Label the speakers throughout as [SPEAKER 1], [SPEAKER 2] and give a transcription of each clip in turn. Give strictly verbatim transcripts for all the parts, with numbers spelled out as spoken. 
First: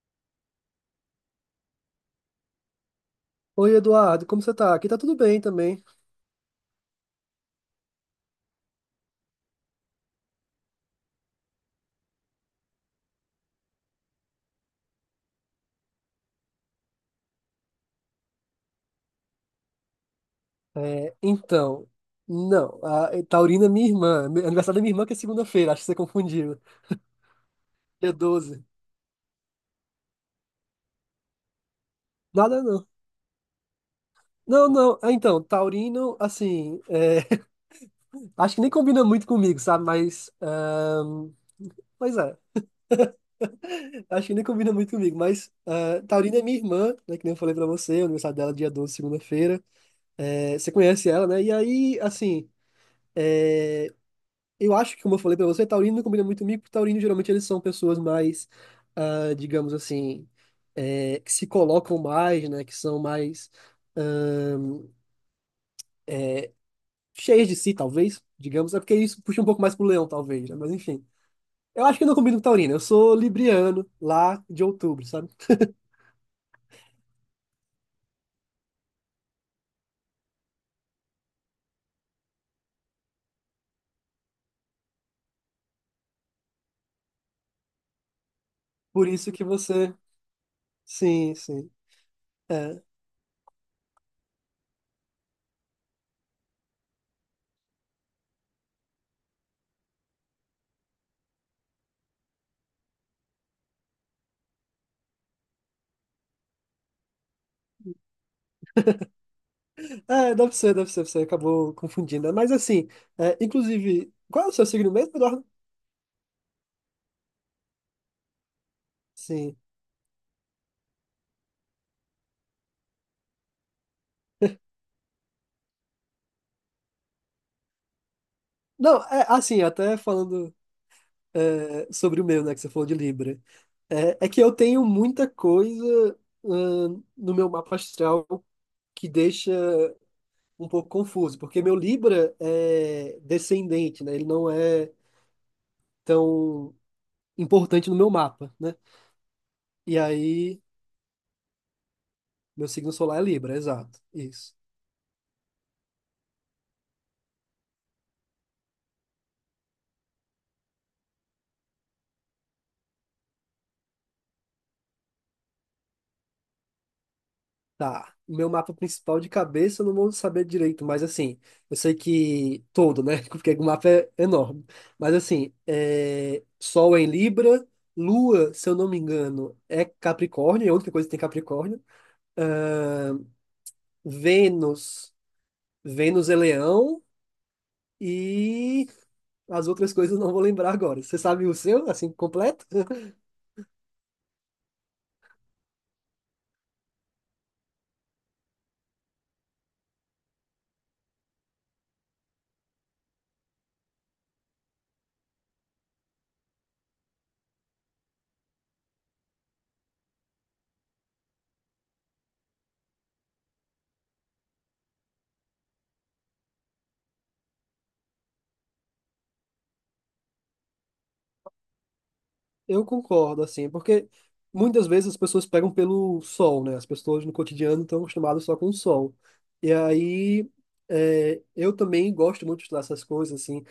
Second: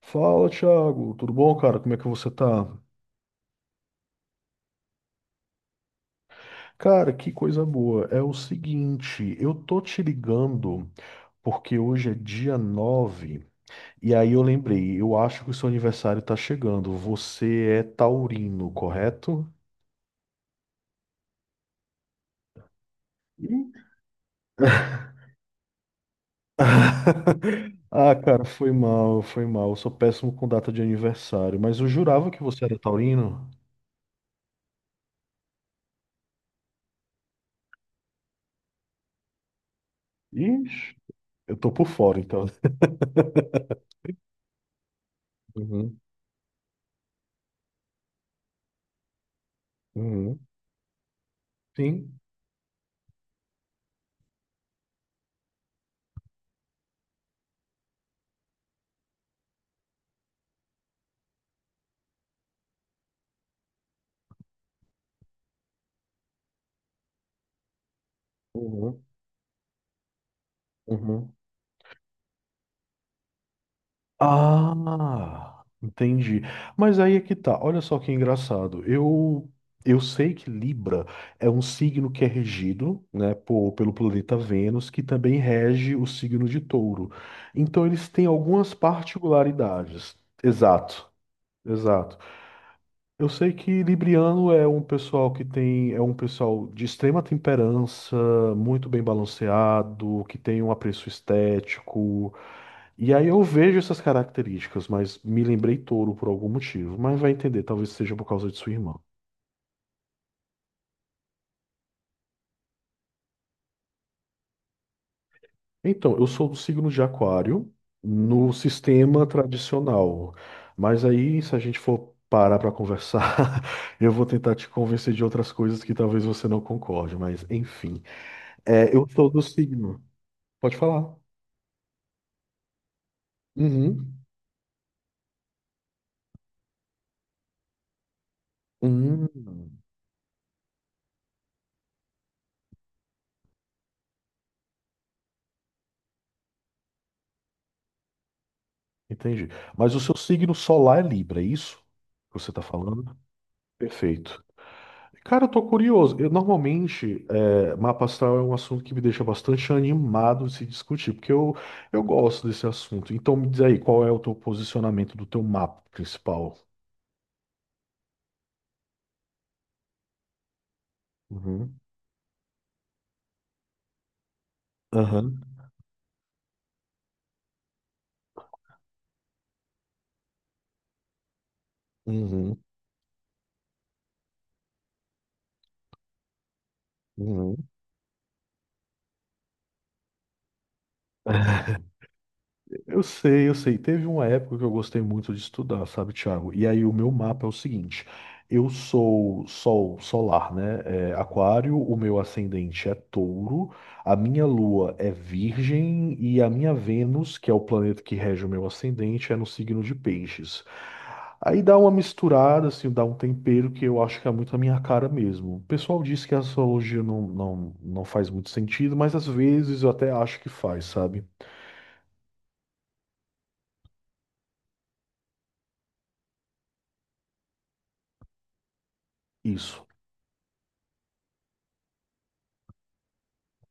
[SPEAKER 1] Fala, Thiago, tudo bom, cara? Como é que você tá?
[SPEAKER 2] Oi, Eduardo, como você tá? Aqui tá tudo bem também.
[SPEAKER 1] Cara, que coisa boa. É o seguinte, eu tô te ligando porque hoje é dia nove. E aí eu lembrei, eu acho que o seu aniversário tá chegando. Você é taurino, correto?
[SPEAKER 2] É, então, não, a a Taurina é
[SPEAKER 1] Sim.
[SPEAKER 2] minha irmã. Aniversário da minha irmã que é segunda-feira, acho que você confundiu. Dia
[SPEAKER 1] Ah, cara,
[SPEAKER 2] doze.
[SPEAKER 1] foi mal, foi mal. Eu sou péssimo com data de aniversário, mas eu jurava que
[SPEAKER 2] Nada
[SPEAKER 1] você era
[SPEAKER 2] não.
[SPEAKER 1] taurino.
[SPEAKER 2] Não, não. Ah, então, Taurino, assim, é, acho que nem combina muito comigo, sabe? Mas,
[SPEAKER 1] Ixi,
[SPEAKER 2] ahn,
[SPEAKER 1] eu tô por
[SPEAKER 2] pois
[SPEAKER 1] fora,
[SPEAKER 2] é,
[SPEAKER 1] então.
[SPEAKER 2] acho que nem combina muito comigo. Mas
[SPEAKER 1] Uhum,
[SPEAKER 2] ah, Taurina é minha irmã, né? Que nem eu falei pra você, o aniversário dela é dia doze, segunda-feira.
[SPEAKER 1] uhum.
[SPEAKER 2] É, você conhece ela, né? E aí,
[SPEAKER 1] Sim.
[SPEAKER 2] assim. É, eu acho que, como eu falei pra você, taurino não combina muito comigo, porque taurino geralmente eles são pessoas mais, ah, digamos assim, eh, que se colocam mais, né? Que são mais ahn, cheias de si, talvez, digamos. É porque
[SPEAKER 1] Uhum,
[SPEAKER 2] isso puxa um pouco mais pro leão, talvez, né? Mas enfim.
[SPEAKER 1] uhum.
[SPEAKER 2] Eu acho que eu não combino com taurino. Eu sou libriano, lá de outubro, sabe?
[SPEAKER 1] Ah, entendi. Mas aí é que tá. Olha só que engraçado. Eu eu sei que Libra é um signo que é regido, né, por, pelo planeta Vênus, que também rege o signo de Touro. Então eles têm algumas
[SPEAKER 2] Por isso que você...
[SPEAKER 1] particularidades. Exato,
[SPEAKER 2] Sim, sim.
[SPEAKER 1] exato.
[SPEAKER 2] É,
[SPEAKER 1] Eu sei que Libriano é um pessoal que tem, é um pessoal de extrema temperança, muito bem balanceado, que tem um apreço estético. E aí eu vejo essas características, mas me lembrei touro por algum motivo, mas vai entender, talvez seja por causa de sua irmã.
[SPEAKER 2] é deve ser, deve ser. Você acabou confundindo, né? Mas assim, é, inclusive... Qual é o seu signo mesmo, Eduardo?
[SPEAKER 1] Então, eu sou do signo de Aquário no sistema
[SPEAKER 2] Sim.
[SPEAKER 1] tradicional, mas aí se a gente for parar para conversar, eu vou tentar te convencer de outras coisas que talvez você não concorde, mas enfim. É,
[SPEAKER 2] Não,
[SPEAKER 1] eu
[SPEAKER 2] é
[SPEAKER 1] sou do
[SPEAKER 2] assim, até
[SPEAKER 1] signo.
[SPEAKER 2] falando...
[SPEAKER 1] Pode falar.
[SPEAKER 2] É, sobre o meu, né, que você falou de Libra.
[SPEAKER 1] Uhum.
[SPEAKER 2] É, é que eu tenho muita coisa, hum, no meu mapa astral que
[SPEAKER 1] Hum,
[SPEAKER 2] deixa um pouco confuso, porque meu Libra é descendente, né? Ele não é tão importante no meu mapa, né?
[SPEAKER 1] entendi. Mas
[SPEAKER 2] E
[SPEAKER 1] o seu signo
[SPEAKER 2] aí,
[SPEAKER 1] solar é Libra, é isso que você está
[SPEAKER 2] meu signo
[SPEAKER 1] falando?
[SPEAKER 2] solar é Libra, exato,
[SPEAKER 1] Perfeito.
[SPEAKER 2] isso.
[SPEAKER 1] Cara, eu tô curioso. Eu normalmente, é, mapa astral é um assunto que me deixa bastante animado de se discutir, porque eu, eu gosto desse assunto. Então me diz aí, qual é o teu posicionamento do teu mapa principal?
[SPEAKER 2] Tá, meu mapa principal de cabeça eu não vou saber direito, mas assim, eu
[SPEAKER 1] Uhum.
[SPEAKER 2] sei que todo, né? Porque o mapa é enorme. Mas
[SPEAKER 1] Aham.
[SPEAKER 2] assim, é... Sol é em Libra, Lua, se eu não me engano, é Capricórnio, é a única coisa que tem Capricórnio.
[SPEAKER 1] Uhum.
[SPEAKER 2] Ahn, Vênus, Vênus é Leão
[SPEAKER 1] Uhum.
[SPEAKER 2] e as outras coisas eu não vou lembrar agora. Você sabe o seu, assim, completo?
[SPEAKER 1] Eu sei, eu sei. Teve uma época que eu gostei muito de estudar, sabe, Thiago? E aí o meu mapa é o seguinte: eu sou sol solar, né? É, aquário, o meu ascendente é touro, a minha lua é virgem e a minha Vênus, que é o planeta que rege o meu ascendente, é no signo de peixes. Aí dá uma misturada, assim, dá um tempero que eu acho que é muito a minha cara mesmo. O pessoal diz que a astrologia não, não, não faz muito sentido, mas às vezes eu até acho que faz, sabe?
[SPEAKER 2] Eu concordo, assim, porque muitas vezes as pessoas pegam pelo sol, né? As pessoas no cotidiano estão acostumadas só com o sol. E
[SPEAKER 1] Isso.
[SPEAKER 2] aí, é, eu também gosto muito de estudar essas coisas, assim,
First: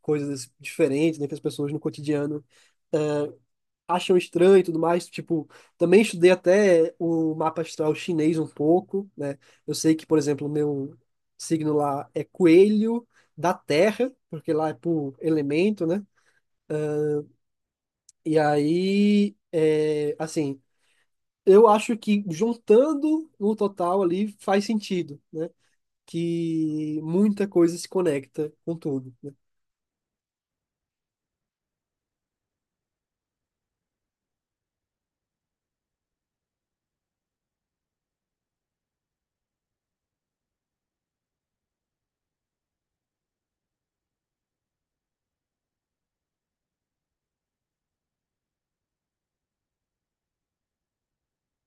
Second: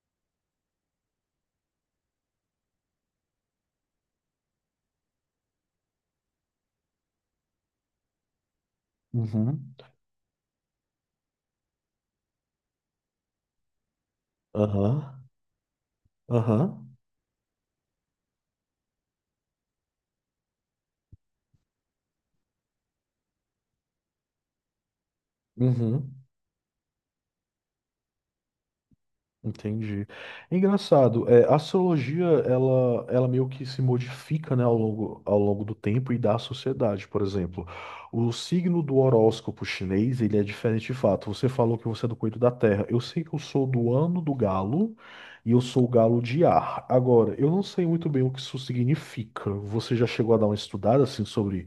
[SPEAKER 2] coisas diferentes, né, que as pessoas no cotidiano é, acham estranho e tudo mais. Tipo, também estudei até o mapa astral chinês um pouco, né?
[SPEAKER 1] Uhum.
[SPEAKER 2] Eu sei que, por exemplo, o meu signo lá é coelho da terra, porque lá é por
[SPEAKER 1] Aham,
[SPEAKER 2] elemento, né?
[SPEAKER 1] aham,
[SPEAKER 2] E aí, é, assim. Eu acho que juntando no total ali faz sentido, né?
[SPEAKER 1] uhum,
[SPEAKER 2] Que muita coisa se conecta com tudo, né?
[SPEAKER 1] entendi. É engraçado, é, a astrologia, ela, ela meio que se modifica, né, ao longo, ao longo do tempo e da sociedade, por exemplo. O signo do horóscopo chinês, ele é diferente de fato. Você falou que você é do coelho da terra. Eu sei que eu sou do ano do galo e eu sou o galo de ar. Agora, eu não sei muito bem o que isso significa. Você já chegou a dar uma estudada, assim, sobre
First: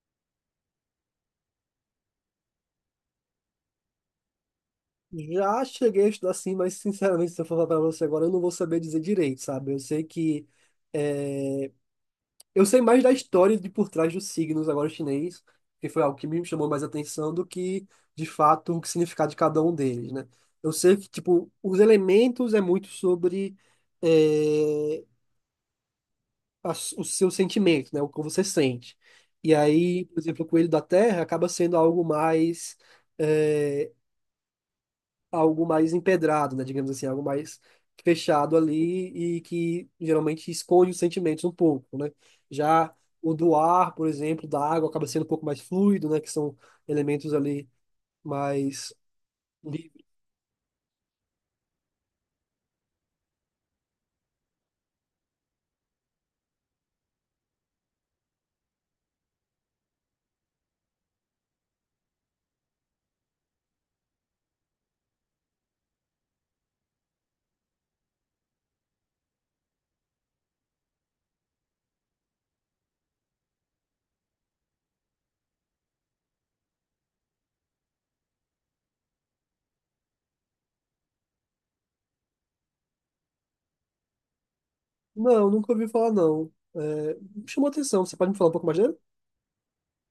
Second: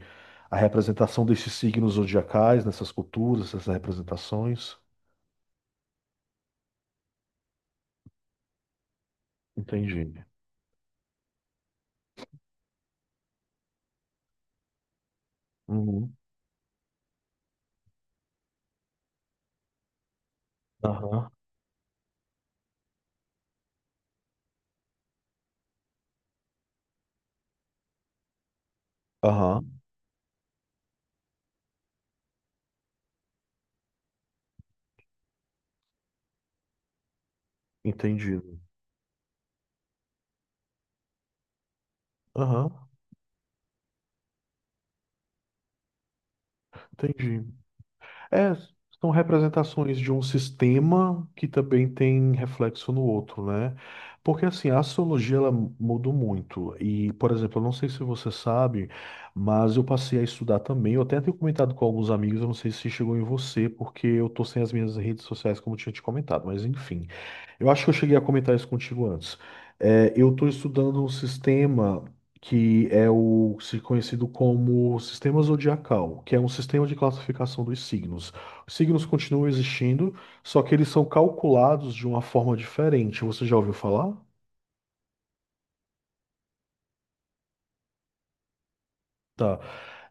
[SPEAKER 1] a representação desses signos zodiacais, nessas culturas, essas representações?
[SPEAKER 2] Já cheguei a estudar assim, mas sinceramente, se eu falar para você agora, eu não vou saber dizer direito, sabe? Eu sei
[SPEAKER 1] Entendi.
[SPEAKER 2] que é, eu sei mais da história de por trás dos signos agora chinês, que foi
[SPEAKER 1] Uhum.
[SPEAKER 2] algo que me chamou mais atenção do que, de fato, o que significado de cada um deles, né? Eu sei que,
[SPEAKER 1] Aham.
[SPEAKER 2] tipo, os elementos é muito sobre eh, a s- o seu sentimento, né? O que você sente. E
[SPEAKER 1] Aham.
[SPEAKER 2] aí, por exemplo, o coelho da terra acaba sendo algo mais, é, algo mais empedrado, né? Digamos assim, algo mais fechado
[SPEAKER 1] Entendido.
[SPEAKER 2] ali e que geralmente esconde os sentimentos um pouco, né?
[SPEAKER 1] Aham.
[SPEAKER 2] Já o do ar, por exemplo, da água acaba sendo um pouco mais fluido, né? Que são elementos
[SPEAKER 1] Entendi.
[SPEAKER 2] ali
[SPEAKER 1] É,
[SPEAKER 2] mais
[SPEAKER 1] são
[SPEAKER 2] livres.
[SPEAKER 1] representações de um sistema que também tem reflexo no outro, né? Porque assim, a astrologia ela mudou muito. E, por exemplo, eu não sei se você sabe, mas eu passei a estudar também. Eu até tenho comentado com alguns amigos, eu não sei se chegou em você, porque eu tô sem as minhas redes sociais, como eu tinha te comentado, mas enfim. Eu acho que eu cheguei a comentar isso contigo antes. É, eu estou estudando um sistema que é o se conhecido como sistema zodiacal, que é um sistema de classificação dos signos. Os signos continuam existindo, só que eles são calculados de uma forma diferente. Você já ouviu falar?
[SPEAKER 2] Não, nunca ouvi falar, não. É, me chamou atenção. Você pode me falar um pouco mais dele?
[SPEAKER 1] Tá.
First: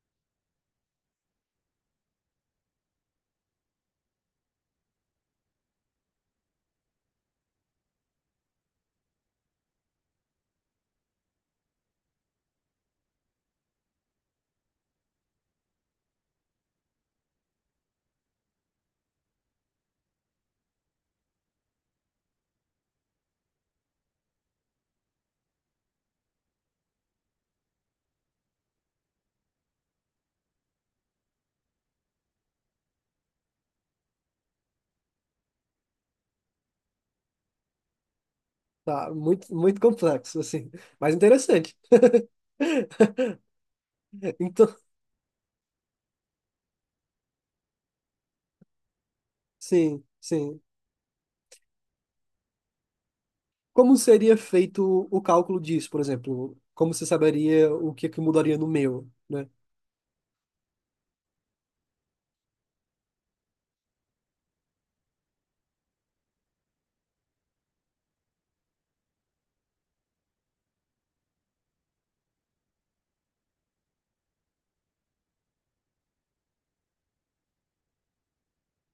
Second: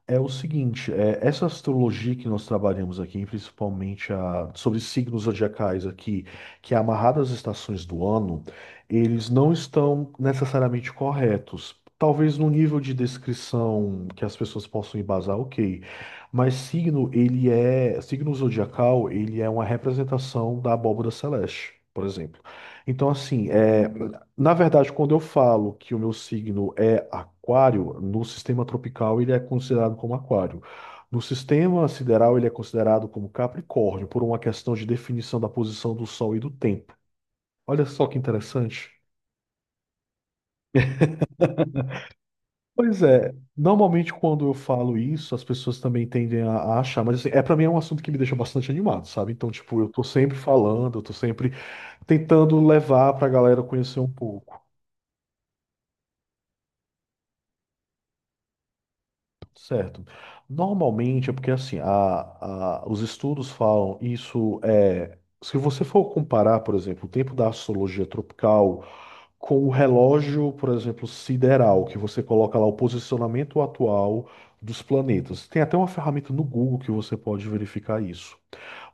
[SPEAKER 1] É o seguinte, é, essa astrologia que nós trabalhamos aqui, principalmente a, sobre signos zodiacais aqui, que é amarrada às estações do ano, eles não estão necessariamente corretos. Talvez no nível de descrição que as pessoas possam embasar, ok. Mas signo, ele é, signo zodiacal, ele é uma representação da abóbora celeste, por exemplo. Então, assim, é, na verdade, quando eu falo que o meu signo é aquário, no sistema tropical ele é considerado como aquário. No sistema sideral ele é considerado como Capricórnio, por uma questão de definição da posição do Sol e do tempo. Olha só que interessante.
[SPEAKER 2] Tá, muito, muito complexo, assim, mas interessante.
[SPEAKER 1] Pois é, normalmente quando eu
[SPEAKER 2] Então,
[SPEAKER 1] falo isso, as pessoas também tendem a, a achar, mas assim, é para mim é um assunto que me deixa bastante animado, sabe? Então, tipo, eu tô
[SPEAKER 2] sim,
[SPEAKER 1] sempre
[SPEAKER 2] sim.
[SPEAKER 1] falando, eu tô sempre tentando levar pra galera
[SPEAKER 2] Como
[SPEAKER 1] conhecer um
[SPEAKER 2] seria
[SPEAKER 1] pouco.
[SPEAKER 2] feito o cálculo disso, por exemplo? Como você saberia o que é que mudaria no meu, né?
[SPEAKER 1] Certo. Normalmente é porque assim, a, a- os estudos falam isso é, se você for comparar, por exemplo, o tempo da astrologia tropical com o relógio, por exemplo, sideral, que você coloca lá o posicionamento atual dos planetas. Tem até uma ferramenta no Google que você pode verificar isso.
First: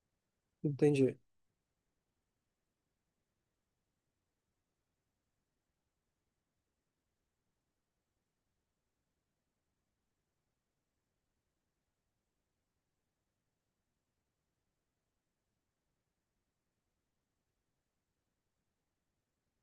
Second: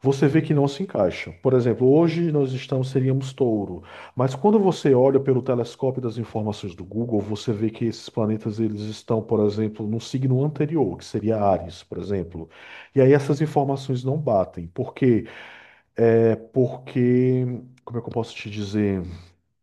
[SPEAKER 1] Você vê que não se
[SPEAKER 2] Entendi.
[SPEAKER 1] encaixa. Por exemplo, hoje nós estamos, seríamos touro, mas quando você olha pelo telescópio das informações do Google, você vê que esses planetas eles estão, por exemplo, no signo anterior, que seria Áries, por exemplo. E aí essas informações não batem. Por quê? É porque, como é que eu posso te dizer?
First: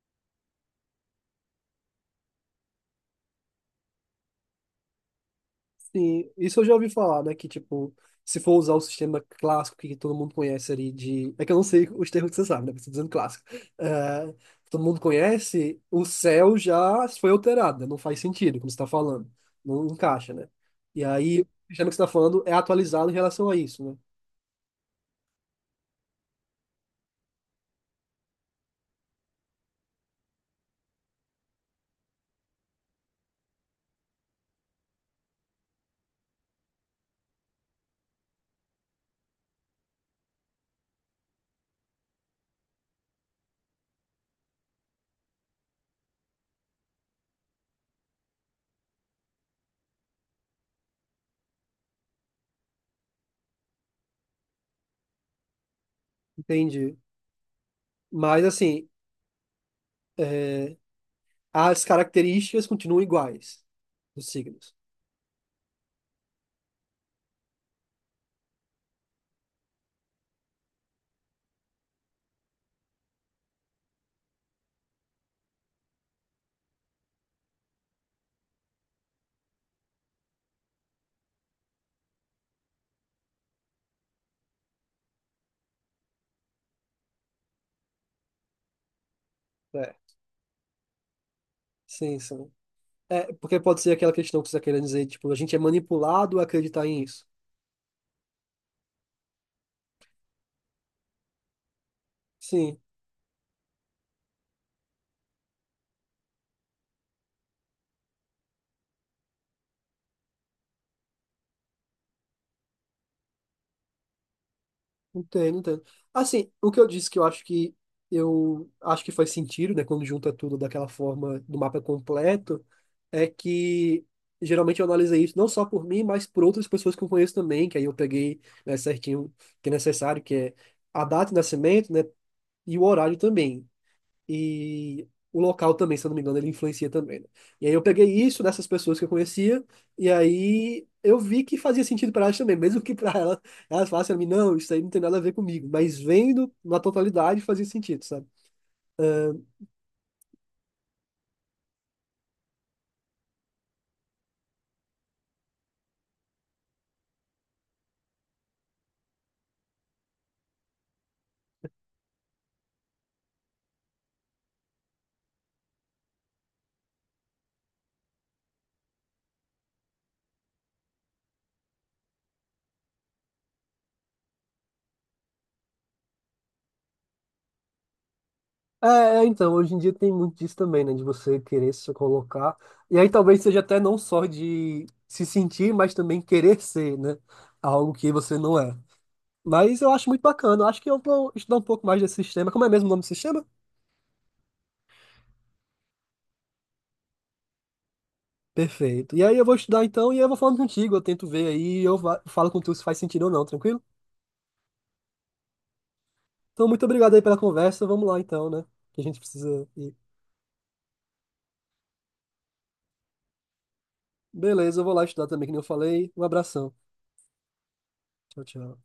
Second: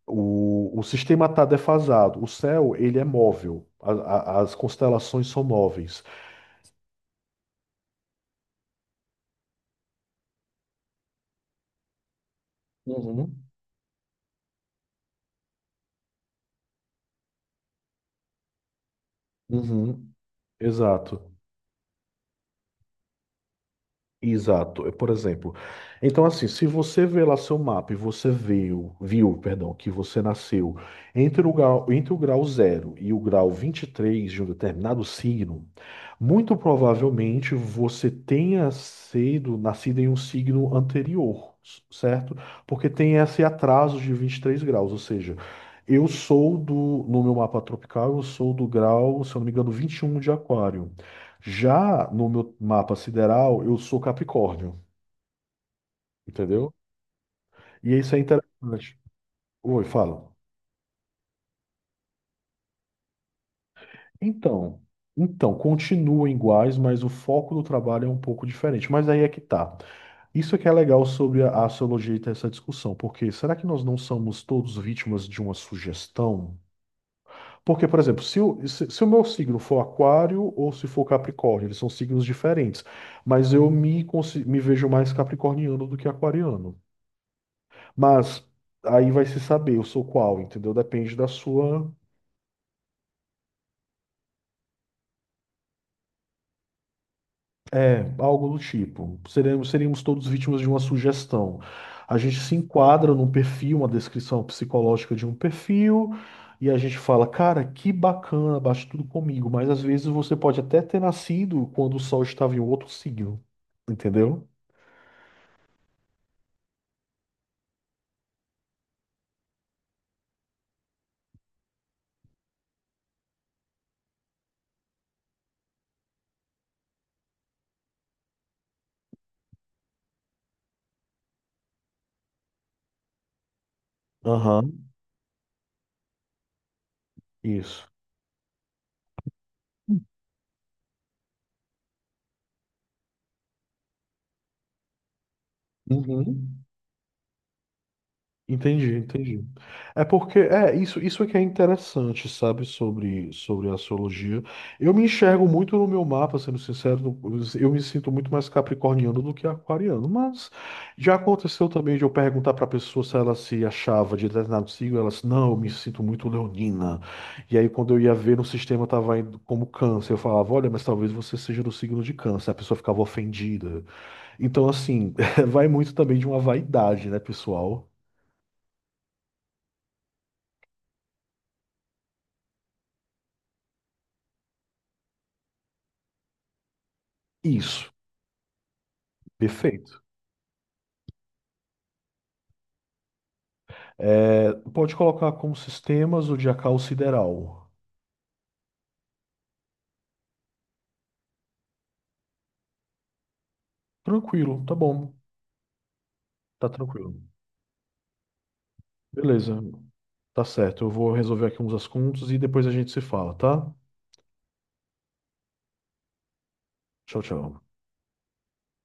[SPEAKER 1] O, o sistema está defasado. O céu, ele é móvel. A- a- as constelações são móveis.
[SPEAKER 2] Sim, isso eu já ouvi falar, né? Que, tipo, se for usar o sistema clássico que todo mundo conhece ali de... É que eu não sei os termos que você sabe, né? Estou dizendo clássico.
[SPEAKER 1] Uhum.
[SPEAKER 2] É, todo mundo conhece, o céu já foi alterado, né? Não faz sentido, como você está falando. Não
[SPEAKER 1] Uhum.
[SPEAKER 2] encaixa, né? E
[SPEAKER 1] Exato.
[SPEAKER 2] aí, o sistema que você está falando é atualizado em relação a isso, né?
[SPEAKER 1] Exato, é, por exemplo. Então, assim, se você vê lá seu mapa e você viu, viu, perdão, que você nasceu entre o grau, entre o grau zero e o grau vinte e três de um determinado signo, muito provavelmente você tenha sido nascido em um signo anterior, s- certo? Porque tem esse atraso de vinte e três graus, ou seja, eu sou do, no meu mapa tropical, eu sou do grau, se eu não me engano, vinte e um de aquário. Já no meu mapa sideral, eu sou Capricórnio, entendeu?
[SPEAKER 2] Entendi.
[SPEAKER 1] E isso é
[SPEAKER 2] Mas, assim...
[SPEAKER 1] interessante. Oi, fala.
[SPEAKER 2] eh, as características continuam iguais dos signos.
[SPEAKER 1] Então, então, continuam iguais, mas o foco do trabalho é um pouco diferente. Mas aí é que tá. Isso é que é legal sobre a astrologia e ter essa discussão, porque será que nós não somos todos vítimas de uma sugestão? Porque, por exemplo, se o, se, se o meu signo for Aquário ou se for Capricórnio, eles são signos diferentes, mas eu me, consi- me vejo mais capricorniano do que aquariano. Mas aí vai se saber, eu
[SPEAKER 2] É,
[SPEAKER 1] sou qual, entendeu? Depende da sua,
[SPEAKER 2] sim, sim. É, porque pode ser aquela questão que você está querendo dizer, tipo, a gente é manipulado a acreditar em isso.
[SPEAKER 1] é, algo do tipo. Seremos, seríamos todos vítimas de uma sugestão. A gente se
[SPEAKER 2] Sim,
[SPEAKER 1] enquadra num perfil, uma descrição psicológica de um perfil, e a gente fala, cara, que bacana, bate tudo comigo. Mas às vezes você pode até ter nascido quando o sol estava em outro signo, entendeu?
[SPEAKER 2] entendo, entendo. Assim, o que eu disse que eu acho que eu acho que faz sentido, né, quando junta tudo daquela forma do mapa completo, é que geralmente eu analisei isso não só por mim, mas por outras pessoas que eu conheço também, que aí eu peguei, né, certinho o que é necessário, que é a data de nascimento, né, e o horário também.
[SPEAKER 1] Aham,
[SPEAKER 2] E o local também, se eu não me engano, ele influencia também, né? E aí eu
[SPEAKER 1] isso.
[SPEAKER 2] peguei isso dessas pessoas que eu conhecia, e aí eu vi que fazia sentido para elas também, mesmo que para elas, elas falassem a mim, não, isso aí não tem nada a ver comigo, mas vendo
[SPEAKER 1] Uhum.
[SPEAKER 2] na totalidade fazia sentido, sabe?
[SPEAKER 1] Entendi, entendi. É porque é isso, isso, é que é interessante, sabe, sobre sobre a astrologia. Eu me enxergo muito no meu mapa, sendo sincero, no- eu me sinto muito mais capricorniano do que aquariano, mas já aconteceu também de eu perguntar para a pessoa se ela se achava de determinado signo, ela disse, não, eu me sinto muito leonina. E aí quando eu ia ver no sistema estava indo como câncer, eu falava, olha, mas talvez você seja do signo de câncer. A pessoa ficava ofendida. Então assim, vai muito também de uma vaidade, né, pessoal?
[SPEAKER 2] É, então, hoje em dia tem muito disso também, né? De você querer se colocar. E aí talvez seja até não só de se sentir, mas também querer ser, né?
[SPEAKER 1] Isso.
[SPEAKER 2] Algo que você não é. Mas eu
[SPEAKER 1] Perfeito.
[SPEAKER 2] acho muito bacana. Eu acho que eu vou estudar um pouco mais desse sistema. Como é mesmo o nome do sistema?
[SPEAKER 1] É, pode colocar como sistemas o Diacal Sideral.
[SPEAKER 2] Perfeito. E aí eu vou estudar então e eu vou falando contigo. Eu tento ver aí e eu va- falo com tu se faz sentido ou não, tranquilo?
[SPEAKER 1] Tranquilo, tá bom.
[SPEAKER 2] Então,
[SPEAKER 1] Tá
[SPEAKER 2] muito
[SPEAKER 1] tranquilo.
[SPEAKER 2] obrigado aí pela conversa. Vamos lá então, né? Que a gente
[SPEAKER 1] Beleza,
[SPEAKER 2] precisa ir.
[SPEAKER 1] tá certo. Eu vou resolver aqui uns assuntos e depois a gente se fala, tá?
[SPEAKER 2] Beleza, eu vou lá estudar também, que nem eu falei. Um abração.
[SPEAKER 1] Tchau, tchau.
[SPEAKER 2] Tchau, tchau.